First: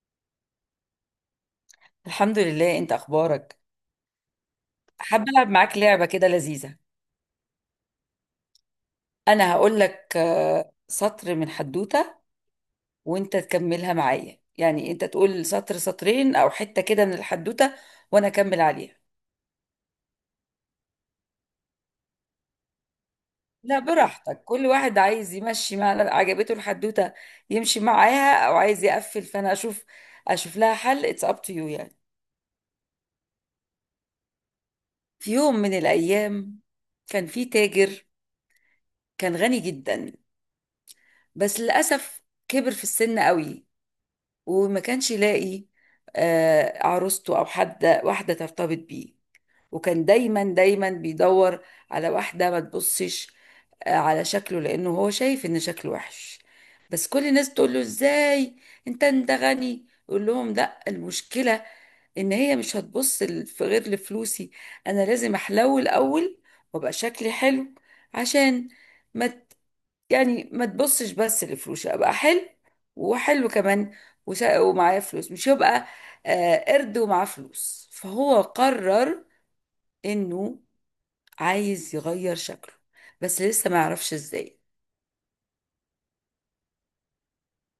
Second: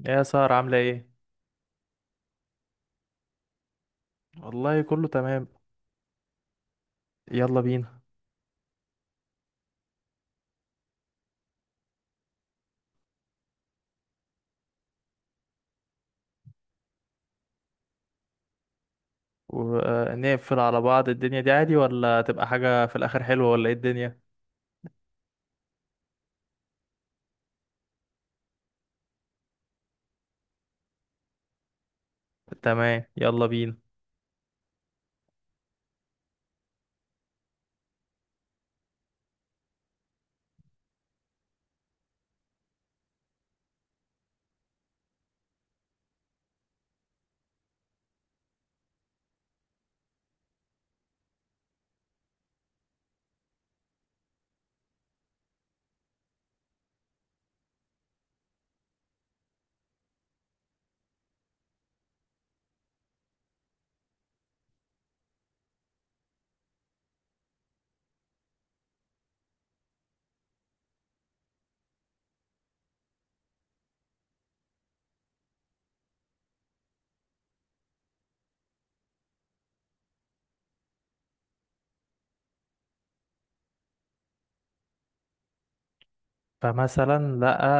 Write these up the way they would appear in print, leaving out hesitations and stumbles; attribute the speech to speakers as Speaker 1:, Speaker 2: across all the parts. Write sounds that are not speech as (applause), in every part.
Speaker 1: يا سارة عاملة ايه؟
Speaker 2: الحمد لله، انت اخبارك؟
Speaker 1: والله كله
Speaker 2: حابه
Speaker 1: تمام.
Speaker 2: العب معاك لعبه كده لذيذه.
Speaker 1: يلا بينا.
Speaker 2: انا هقول لك سطر من حدوته، وانت تكملها معايا، يعني انت تقول سطر سطرين او حته كده من الحدوته وانا اكمل عليها.
Speaker 1: ونقفل على بعض الدنيا دي عادي، ولا تبقى حاجة في الآخر حلوة، ولا ايه
Speaker 2: لا،
Speaker 1: الدنيا؟
Speaker 2: براحتك. كل واحد عايز يمشي مع عجبته الحدوته يمشي معاها، او عايز يقفل فانا اشوف لها حل، اتس اب تو يو يعني.
Speaker 1: تمام، يلا بينا.
Speaker 2: في يوم من الايام كان في تاجر، كان غني جدا، بس للاسف كبر في السن قوي، وما كانش يلاقي عروسته او حد، واحده ترتبط بيه. وكان دايما دايما بيدور على واحده ما تبصش على شكله، لانه هو شايف ان شكله وحش. بس كل الناس تقول له: ازاي انت غني؟ يقول لهم: لا، المشكله ان هي مش هتبص في غير لفلوسي، انا لازم احلو الاول وابقى شكلي حلو، عشان ما يعني ما تبصش بس لفلوسي، ابقى حلو وحلو كمان ومعايا فلوس، مش يبقى قرد ومعاه فلوس. فهو قرر انه عايز يغير شكله، بس لسه ما يعرفش ازاي.
Speaker 1: فمثلا لقى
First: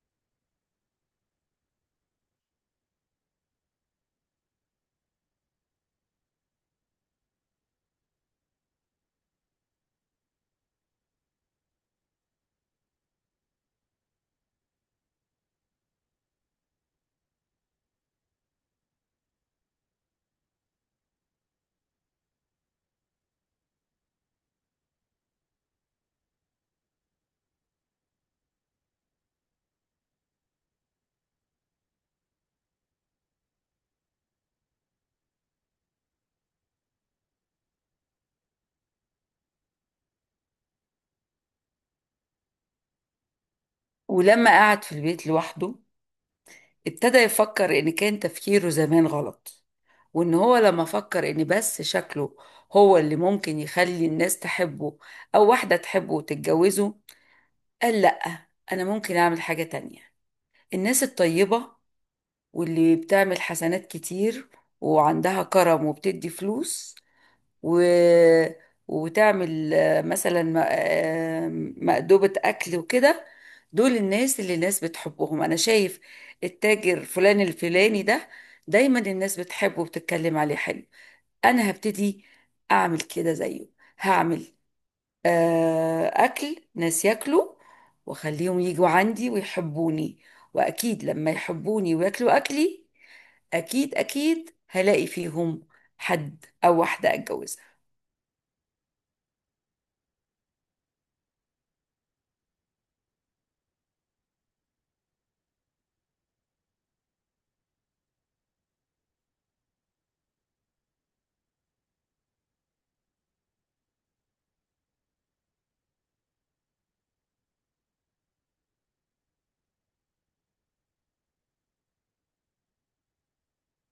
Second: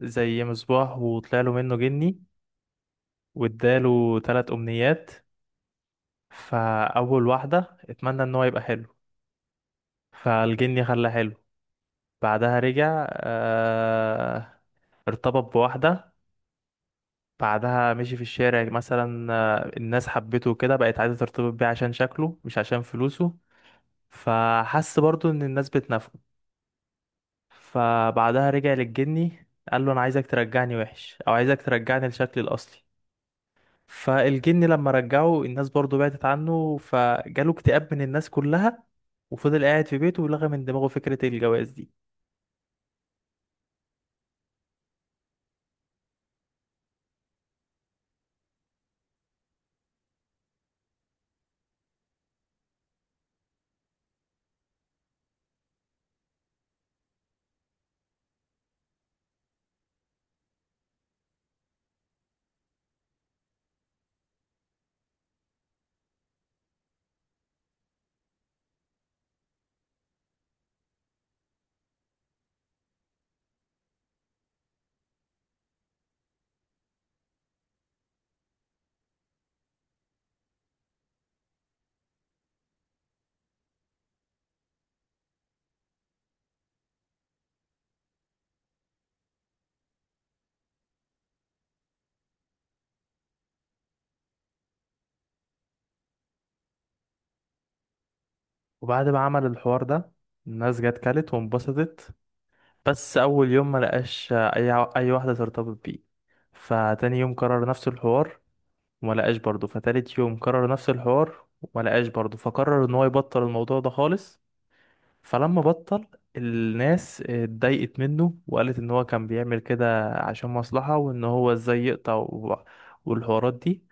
Speaker 1: زي مصباح وطلع له منه جني واداله تلات أمنيات. فأول واحدة اتمنى ان هو يبقى حلو، فالجني خلاه حلو. بعدها رجع ارتبط بواحدة. بعدها مشي في الشارع مثلا، الناس حبته وكده، بقت عايزة ترتبط بيه عشان شكله مش عشان فلوسه. فحس برضو ان الناس بتنافقه. فبعدها رجع للجني، قال له انا عايزك ترجعني وحش او عايزك ترجعني لشكلي الاصلي. فالجني لما رجعه الناس برضو بعدت عنه، فجاله اكتئاب من الناس كلها. وفضل قاعد في بيته، ولغى من دماغه فكرة الجواز دي.
Speaker 2: ولما قعد في البيت لوحده ابتدى يفكر ان كان تفكيره زمان غلط، وان هو لما فكر ان بس شكله هو اللي ممكن يخلي الناس تحبه او واحدة تحبه وتتجوزه، قال: لأ، انا ممكن اعمل حاجة تانية. الناس الطيبة واللي بتعمل حسنات كتير وعندها كرم وبتدي فلوس و... وتعمل مثلا مأدبة أكل وكده. دول الناس اللي الناس بتحبهم. أنا شايف التاجر فلان الفلاني ده دايما الناس بتحبه وبتتكلم عليه حلو. أنا هبتدي أعمل كده زيه، هعمل أكل ناس ياكلوا وأخليهم يجوا عندي ويحبوني، وأكيد لما يحبوني وياكلوا أكلي أكيد أكيد هلاقي فيهم حد أو واحدة أتجوزها.
Speaker 1: وبعد ما عمل الحوار ده، الناس جت كلت وانبسطت. بس اول يوم ما لقاش اي واحده ترتبط بيه. فتاني يوم كرر نفس الحوار وما لقاش برضه. فتالت يوم كرر نفس الحوار وما لقاش برضه. فقرر ان هو يبطل الموضوع ده خالص. فلما بطل، الناس اتضايقت منه وقالت ان هو كان بيعمل كده عشان مصلحه، وان هو ازاي يقطع والحوارات دي.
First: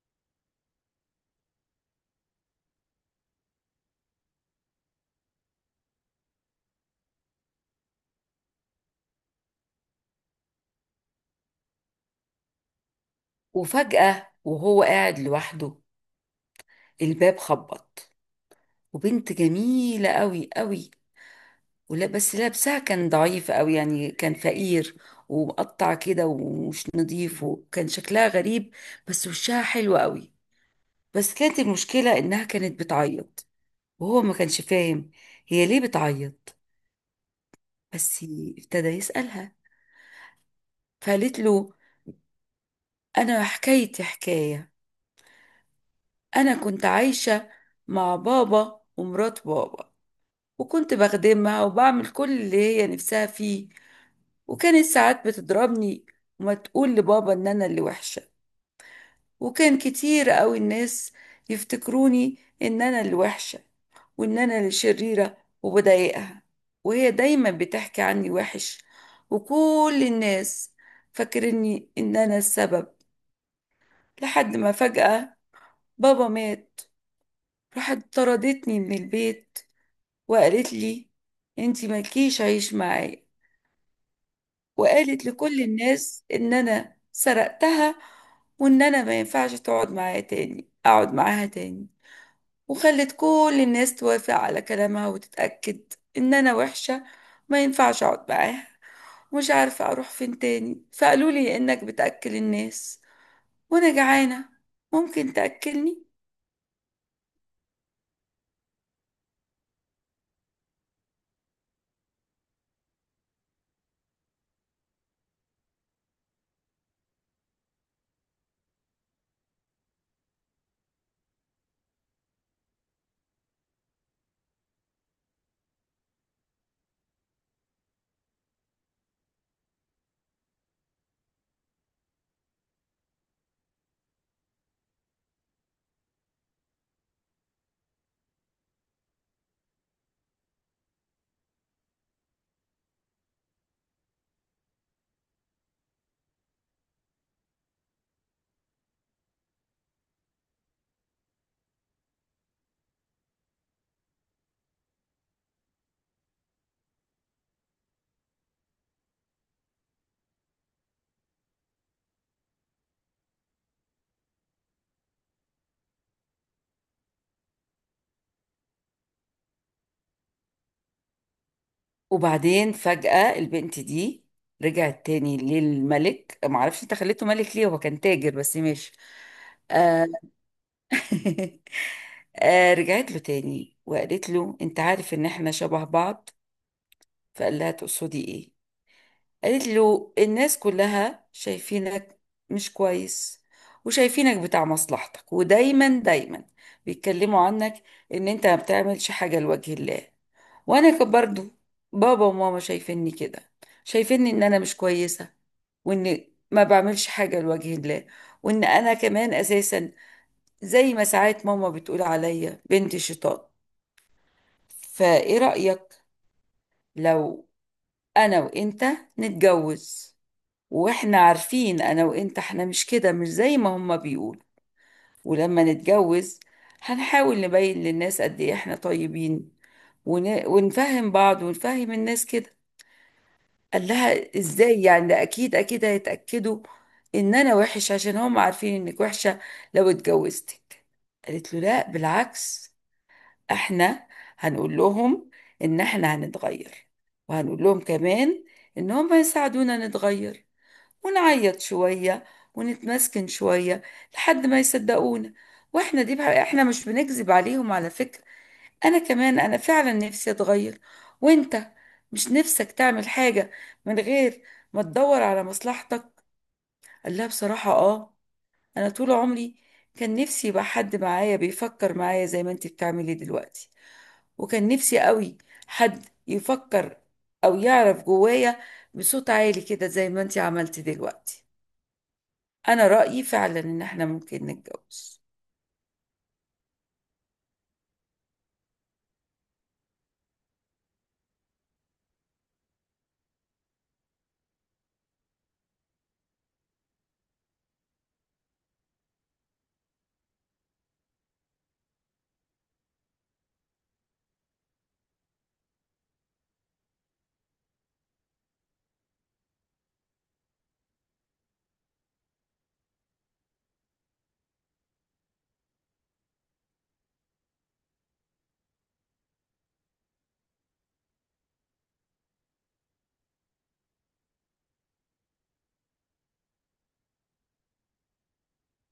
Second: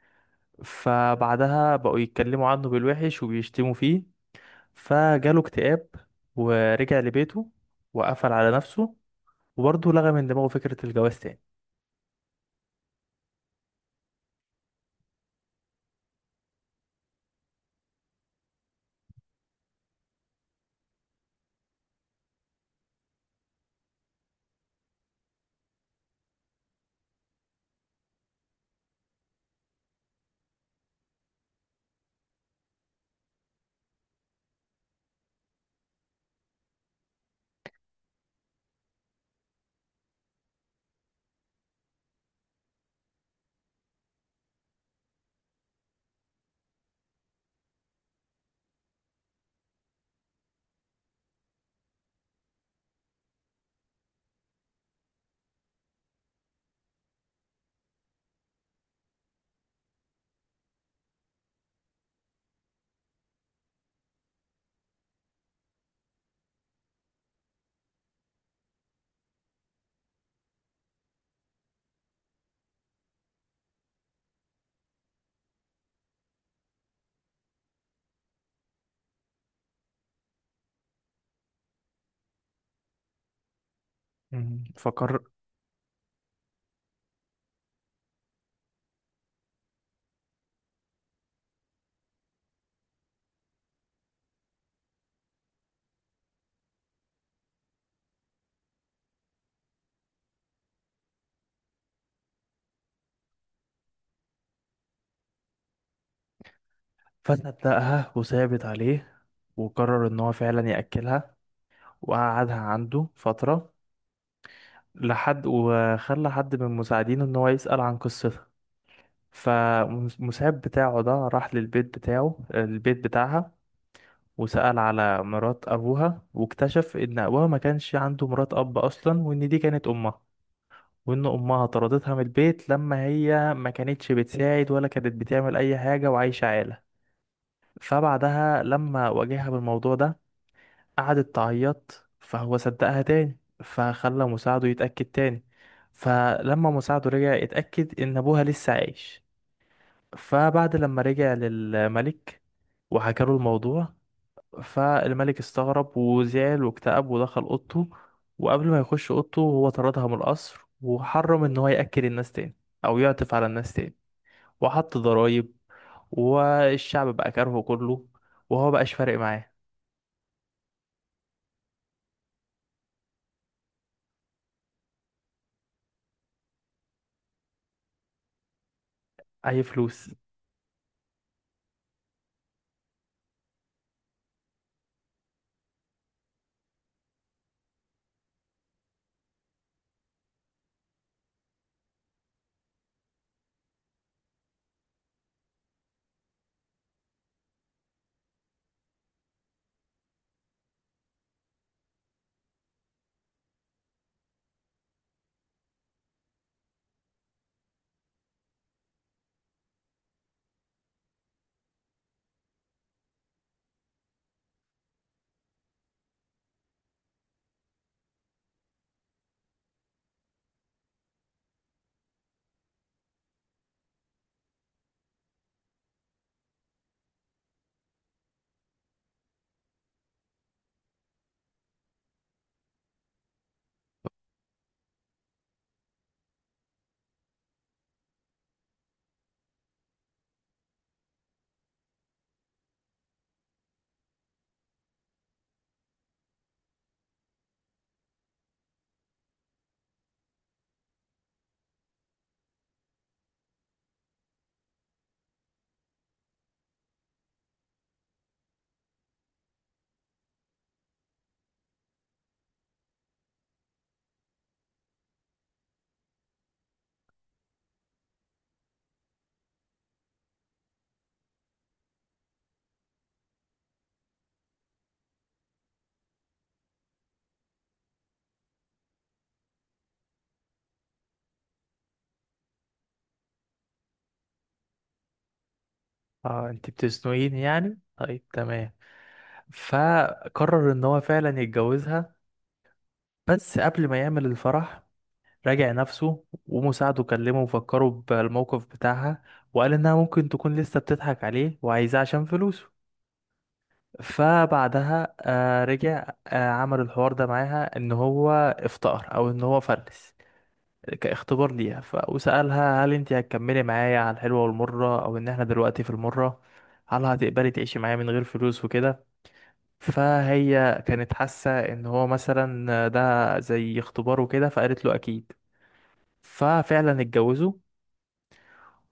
Speaker 1: فبعدها بقوا يتكلموا عنه بالوحش وبيشتموا فيه، فجاله اكتئاب، ورجع لبيته وقفل على نفسه، وبرضه لغى من دماغه فكرة الجواز تاني.
Speaker 2: وفجأة وهو قاعد لوحده، الباب خبط، وبنت جميلة قوي قوي، ولا بس لابسها كان ضعيف قوي، يعني كان فقير ومقطع كده ومش نظيف، وكان شكلها غريب بس وشها حلو قوي. بس كانت المشكلة إنها كانت بتعيط، وهو ما كانش فاهم هي ليه بتعيط. بس ابتدى يسألها، فقالت له: أنا حكايتي حكاية، أنا كنت عايشة مع بابا ومرات بابا، وكنت بخدمها وبعمل كل اللي هي نفسها فيه، وكانت ساعات بتضربني وما تقول لبابا إن أنا اللي وحشة. وكان كتير قوي الناس يفتكروني ان انا الوحشة وان انا الشريرة وبضايقها، وهي دايما بتحكي عني وحش، وكل الناس فاكرني ان انا السبب. لحد ما فجأة بابا مات، راحت طردتني من البيت وقالت لي: انتي مالكيش عيش معايا.
Speaker 1: مم.
Speaker 2: وقالت لكل الناس ان انا سرقتها وان انا ما ينفعش تقعد معايا تاني اقعد معاها تاني. وخلت كل الناس توافق على كلامها وتتأكد إن أنا وحشة، ما ينفعش أقعد معاها. ومش عارفة أروح فين تاني، فقالوا لي إنك بتأكل الناس، وأنا جعانة ممكن تأكلني.
Speaker 1: فصدقها وثابت عليه، وقرر ان هو فعلا يأكلها، وقعدها عنده فترة لحد وخلى حد من مساعدينه ان هو يسأل عن قصتها. فالمساعد بتاعه ده راح للبيت بتاعه البيت بتاعها، وسأل على مرات أبوها، واكتشف إن أبوها ما كانش عنده مرات أب أصلا، وإن دي كانت أمها. وإن أمها طردتها من البيت لما هي ما كانتش بتساعد ولا كانت بتعمل أي حاجة، وعايشة عالة. فبعدها لما واجهها بالموضوع ده قعدت تعيط، فهو صدقها تاني. فخلى مساعده يتأكد تاني. فلما مساعده رجع يتأكد إن أبوها لسه عايش، فبعد لما رجع للملك وحكى له الموضوع، فالملك استغرب وزعل واكتئب ودخل أوضته. وقبل ما يخش أوضته هو طردها من القصر، وحرم إن هو يأكل الناس تاني أو يعطف على الناس تاني، وحط ضرايب، والشعب بقى كارهه كله، وهو بقاش فارق معاه
Speaker 2: وبعدين فجأة البنت دي رجعت تاني للملك، معرفش انت خليته ملك ليه، هو كان تاجر بس ماشي.
Speaker 1: اي
Speaker 2: آه.
Speaker 1: فلوس.
Speaker 2: (laughs) آه، رجعت له تاني وقالت له: انت عارف ان احنا شبه بعض؟ فقال لها: تقصدي ايه؟ قالت له: الناس كلها شايفينك مش كويس، وشايفينك بتاع مصلحتك، ودايما دايما بيتكلموا عنك ان انت ما بتعملش حاجة لوجه الله. وانا كان برضو بابا وماما شايفيني كده، شايفيني ان انا مش كويسة وان ما بعملش حاجة لوجه الله، وان انا كمان اساسا زي ما ساعات ماما بتقول عليا بنت شيطان. فايه رأيك لو انا وانت نتجوز، واحنا عارفين انا وانت احنا مش كده، مش زي ما هما بيقولوا. ولما نتجوز هنحاول نبين للناس قد ايه احنا طيبين، ونفهم بعض ونفهم الناس كده. قال لها: ازاي يعني؟ ده اكيد اكيد هيتأكدوا ان انا وحش عشان هم عارفين انك وحشة لو اتجوزتك. قالت له: لا بالعكس، احنا هنقول لهم ان احنا هنتغير، وهنقول لهم كمان ان هم يساعدونا نتغير، ونعيط شوية ونتمسكن شوية لحد ما يصدقونا. واحنا دي بقى احنا مش بنكذب عليهم على فكرة، انا كمان انا فعلا نفسي اتغير. وانت مش نفسك تعمل حاجة من غير ما تدور على مصلحتك؟ قال لها: بصراحة اه، انا طول عمري كان نفسي يبقى حد معايا بيفكر معايا زي ما انت بتعملي دلوقتي، وكان نفسي قوي حد يفكر او يعرف جوايا بصوت عالي كده زي ما انت عملتي دلوقتي. انا رأيي فعلا ان احنا ممكن نتجوز.
Speaker 1: اه، انت بتزنقيني يعني، طيب تمام. فقرر ان هو فعلا يتجوزها. بس قبل ما يعمل الفرح، راجع نفسه، ومساعده كلمه وفكره بالموقف بتاعها، وقال انها ممكن تكون لسه بتضحك عليه وعايزاه عشان فلوسه. فبعدها رجع عمل الحوار ده معاها ان هو افتقر او ان هو فلس، كاختبار ليها. وسألها هل انت هتكملي معايا على الحلوة والمرة، او ان احنا دلوقتي في المرة هل هتقبلي تعيشي معايا من غير فلوس وكده. فهي كانت حاسة ان هو مثلا ده زي اختبار وكده، فقالت له اكيد. ففعلا اتجوزوا.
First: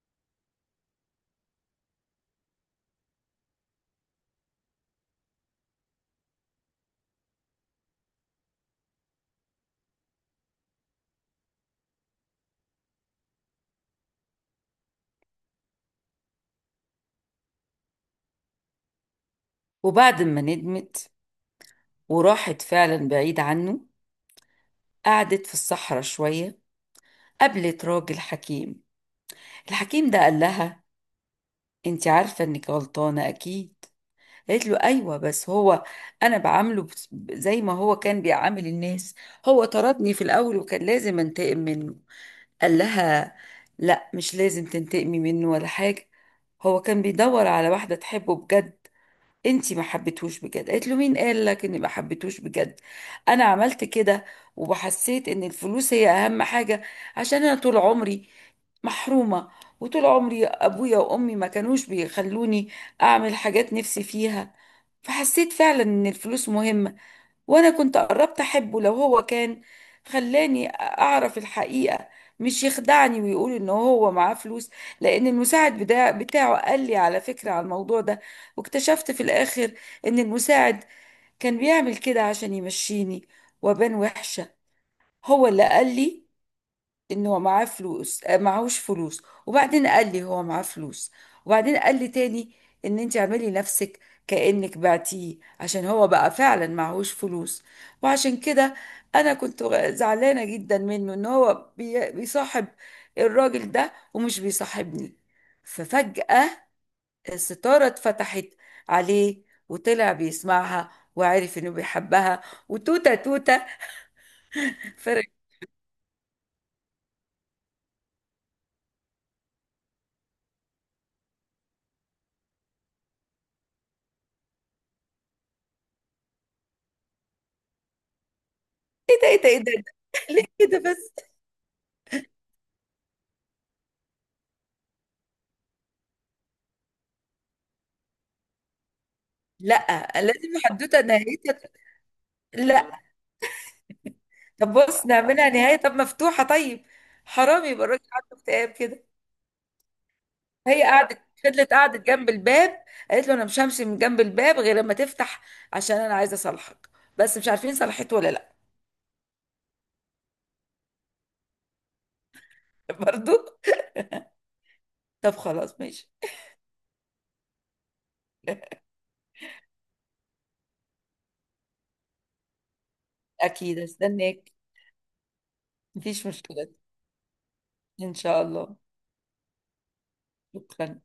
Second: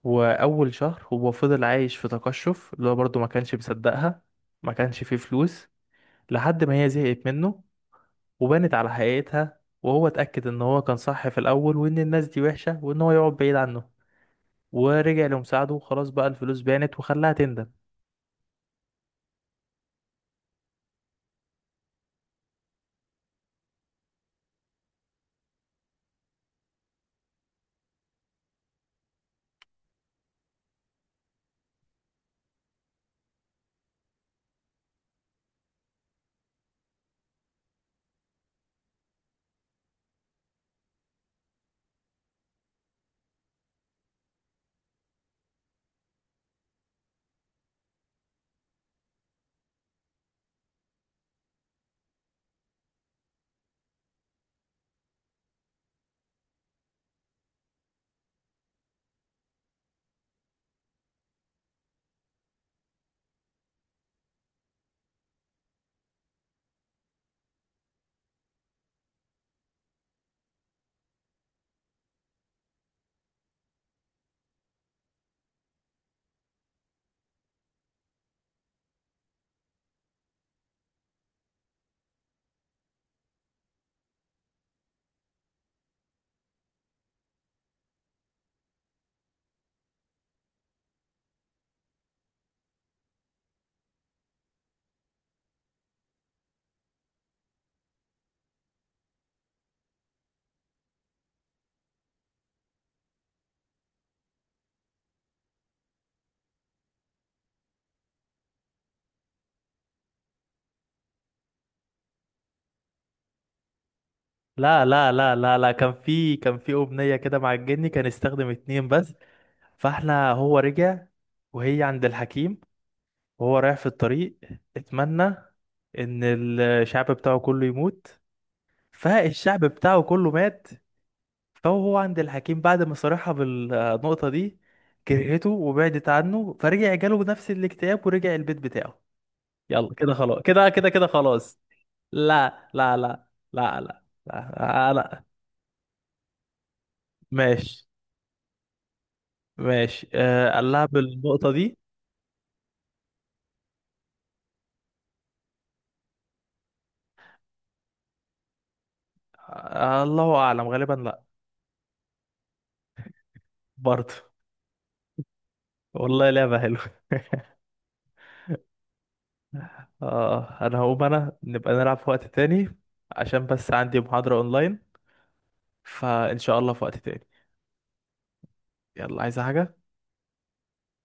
Speaker 1: واول شهر هو فضل عايش في تقشف، اللي هو برضه ما كانش مصدقها ما كانش فيه فلوس، لحد ما هي زهقت منه وبانت على حقيقتها. وهو اتأكد ان هو كان صح في الاول، وان الناس دي وحشة، وان هو يقعد بعيد عنه. ورجع لمساعده، وخلاص بقى الفلوس بانت وخلاها تندم.
Speaker 2: وبعد ما ندمت وراحت فعلا بعيد عنه، قعدت في الصحراء شوية، قابلت راجل حكيم. الحكيم ده قال لها: انت عارفة انك غلطانة اكيد. قالت له: ايوه، بس هو انا بعامله زي ما هو كان بيعامل الناس. هو طردني في الاول وكان لازم انتقم منه. قال لها: لا، مش لازم تنتقمي منه ولا حاجة. هو كان بيدور على واحدة تحبه بجد، انتي ما حبيتهوش بجد. قالت له: مين قال لك اني ما حبيتهوش بجد؟ انا عملت كده وحسيت ان الفلوس هي اهم حاجة، عشان انا طول عمري محرومة، وطول عمري ابويا وامي ما كانوش بيخلوني اعمل حاجات نفسي فيها، فحسيت فعلا ان الفلوس مهمة. وانا كنت قربت احبه لو هو كان خلاني اعرف الحقيقة، مش يخدعني ويقول ان هو معاه فلوس. لان المساعد بتاعه قال لي على فكرة على الموضوع ده. واكتشفت في الاخر ان المساعد كان بيعمل كده عشان يمشيني وابان وحشة. هو اللي قال لي ان هو معاه فلوس، معهوش فلوس، وبعدين قال لي هو معاه فلوس، وبعدين قال لي تاني ان انت اعملي نفسك كأنك بعتيه عشان هو بقى فعلا معهوش فلوس. وعشان كده انا كنت زعلانة جدا منه، ان هو بيصاحب الراجل ده ومش بيصاحبني. ففجأة الستارة اتفتحت عليه وطلع بيسمعها وعرف انه بيحبها، وتوتة توتة
Speaker 1: لا لا
Speaker 2: فرق.
Speaker 1: لا لا لا، كان في أمنية كده مع الجني، كان استخدم اتنين بس. فاحنا هو رجع وهي عند الحكيم، وهو رايح في الطريق اتمنى ان الشعب بتاعه كله يموت،
Speaker 2: ايه ده، ايه ده،
Speaker 1: فالشعب
Speaker 2: إيه
Speaker 1: بتاعه
Speaker 2: ده؟
Speaker 1: كله
Speaker 2: إيه
Speaker 1: مات.
Speaker 2: ده؟ بس.
Speaker 1: فهو عند الحكيم بعد ما صارحها بالنقطة دي كرهته وبعدت عنه، فرجع جاله نفس الاكتئاب ورجع البيت بتاعه. يلا
Speaker 2: لا،
Speaker 1: كده خلاص،
Speaker 2: لازم
Speaker 1: كده كده
Speaker 2: حدوته
Speaker 1: كده خلاص.
Speaker 2: نهايتها.
Speaker 1: لا لا
Speaker 2: لا.
Speaker 1: لا. لا لا
Speaker 2: طب
Speaker 1: لا
Speaker 2: بص
Speaker 1: انا.
Speaker 2: نعملها نهايه طب مفتوحه طيب، حرام
Speaker 1: ماشي.
Speaker 2: يبقى الراجل عنده اكتئاب كده.
Speaker 1: ماشي، قال
Speaker 2: هي
Speaker 1: لها بالنقطة
Speaker 2: فضلت
Speaker 1: دي.
Speaker 2: قعدت جنب الباب، قالت له: انا مش همشي من جنب الباب غير لما تفتح، عشان انا عايزه اصالحك. بس مش عارفين صلحته ولا لا.
Speaker 1: الله اعلم غالبا لا.
Speaker 2: (laughs) برضو.
Speaker 1: برضه.
Speaker 2: طب خلاص ماشي.
Speaker 1: والله لعبة حلوة. (laughs) اه، انا هقوم، انا نبقى نلعب في وقت تاني عشان بس
Speaker 2: اكيد
Speaker 1: عندي محاضرة
Speaker 2: استناك.
Speaker 1: اونلاين.
Speaker 2: مفيش
Speaker 1: فان شاء
Speaker 2: مشكله.
Speaker 1: الله في وقت تاني.
Speaker 2: ان شاء الله.
Speaker 1: يلا، عايزة حاجة؟
Speaker 2: شكرا.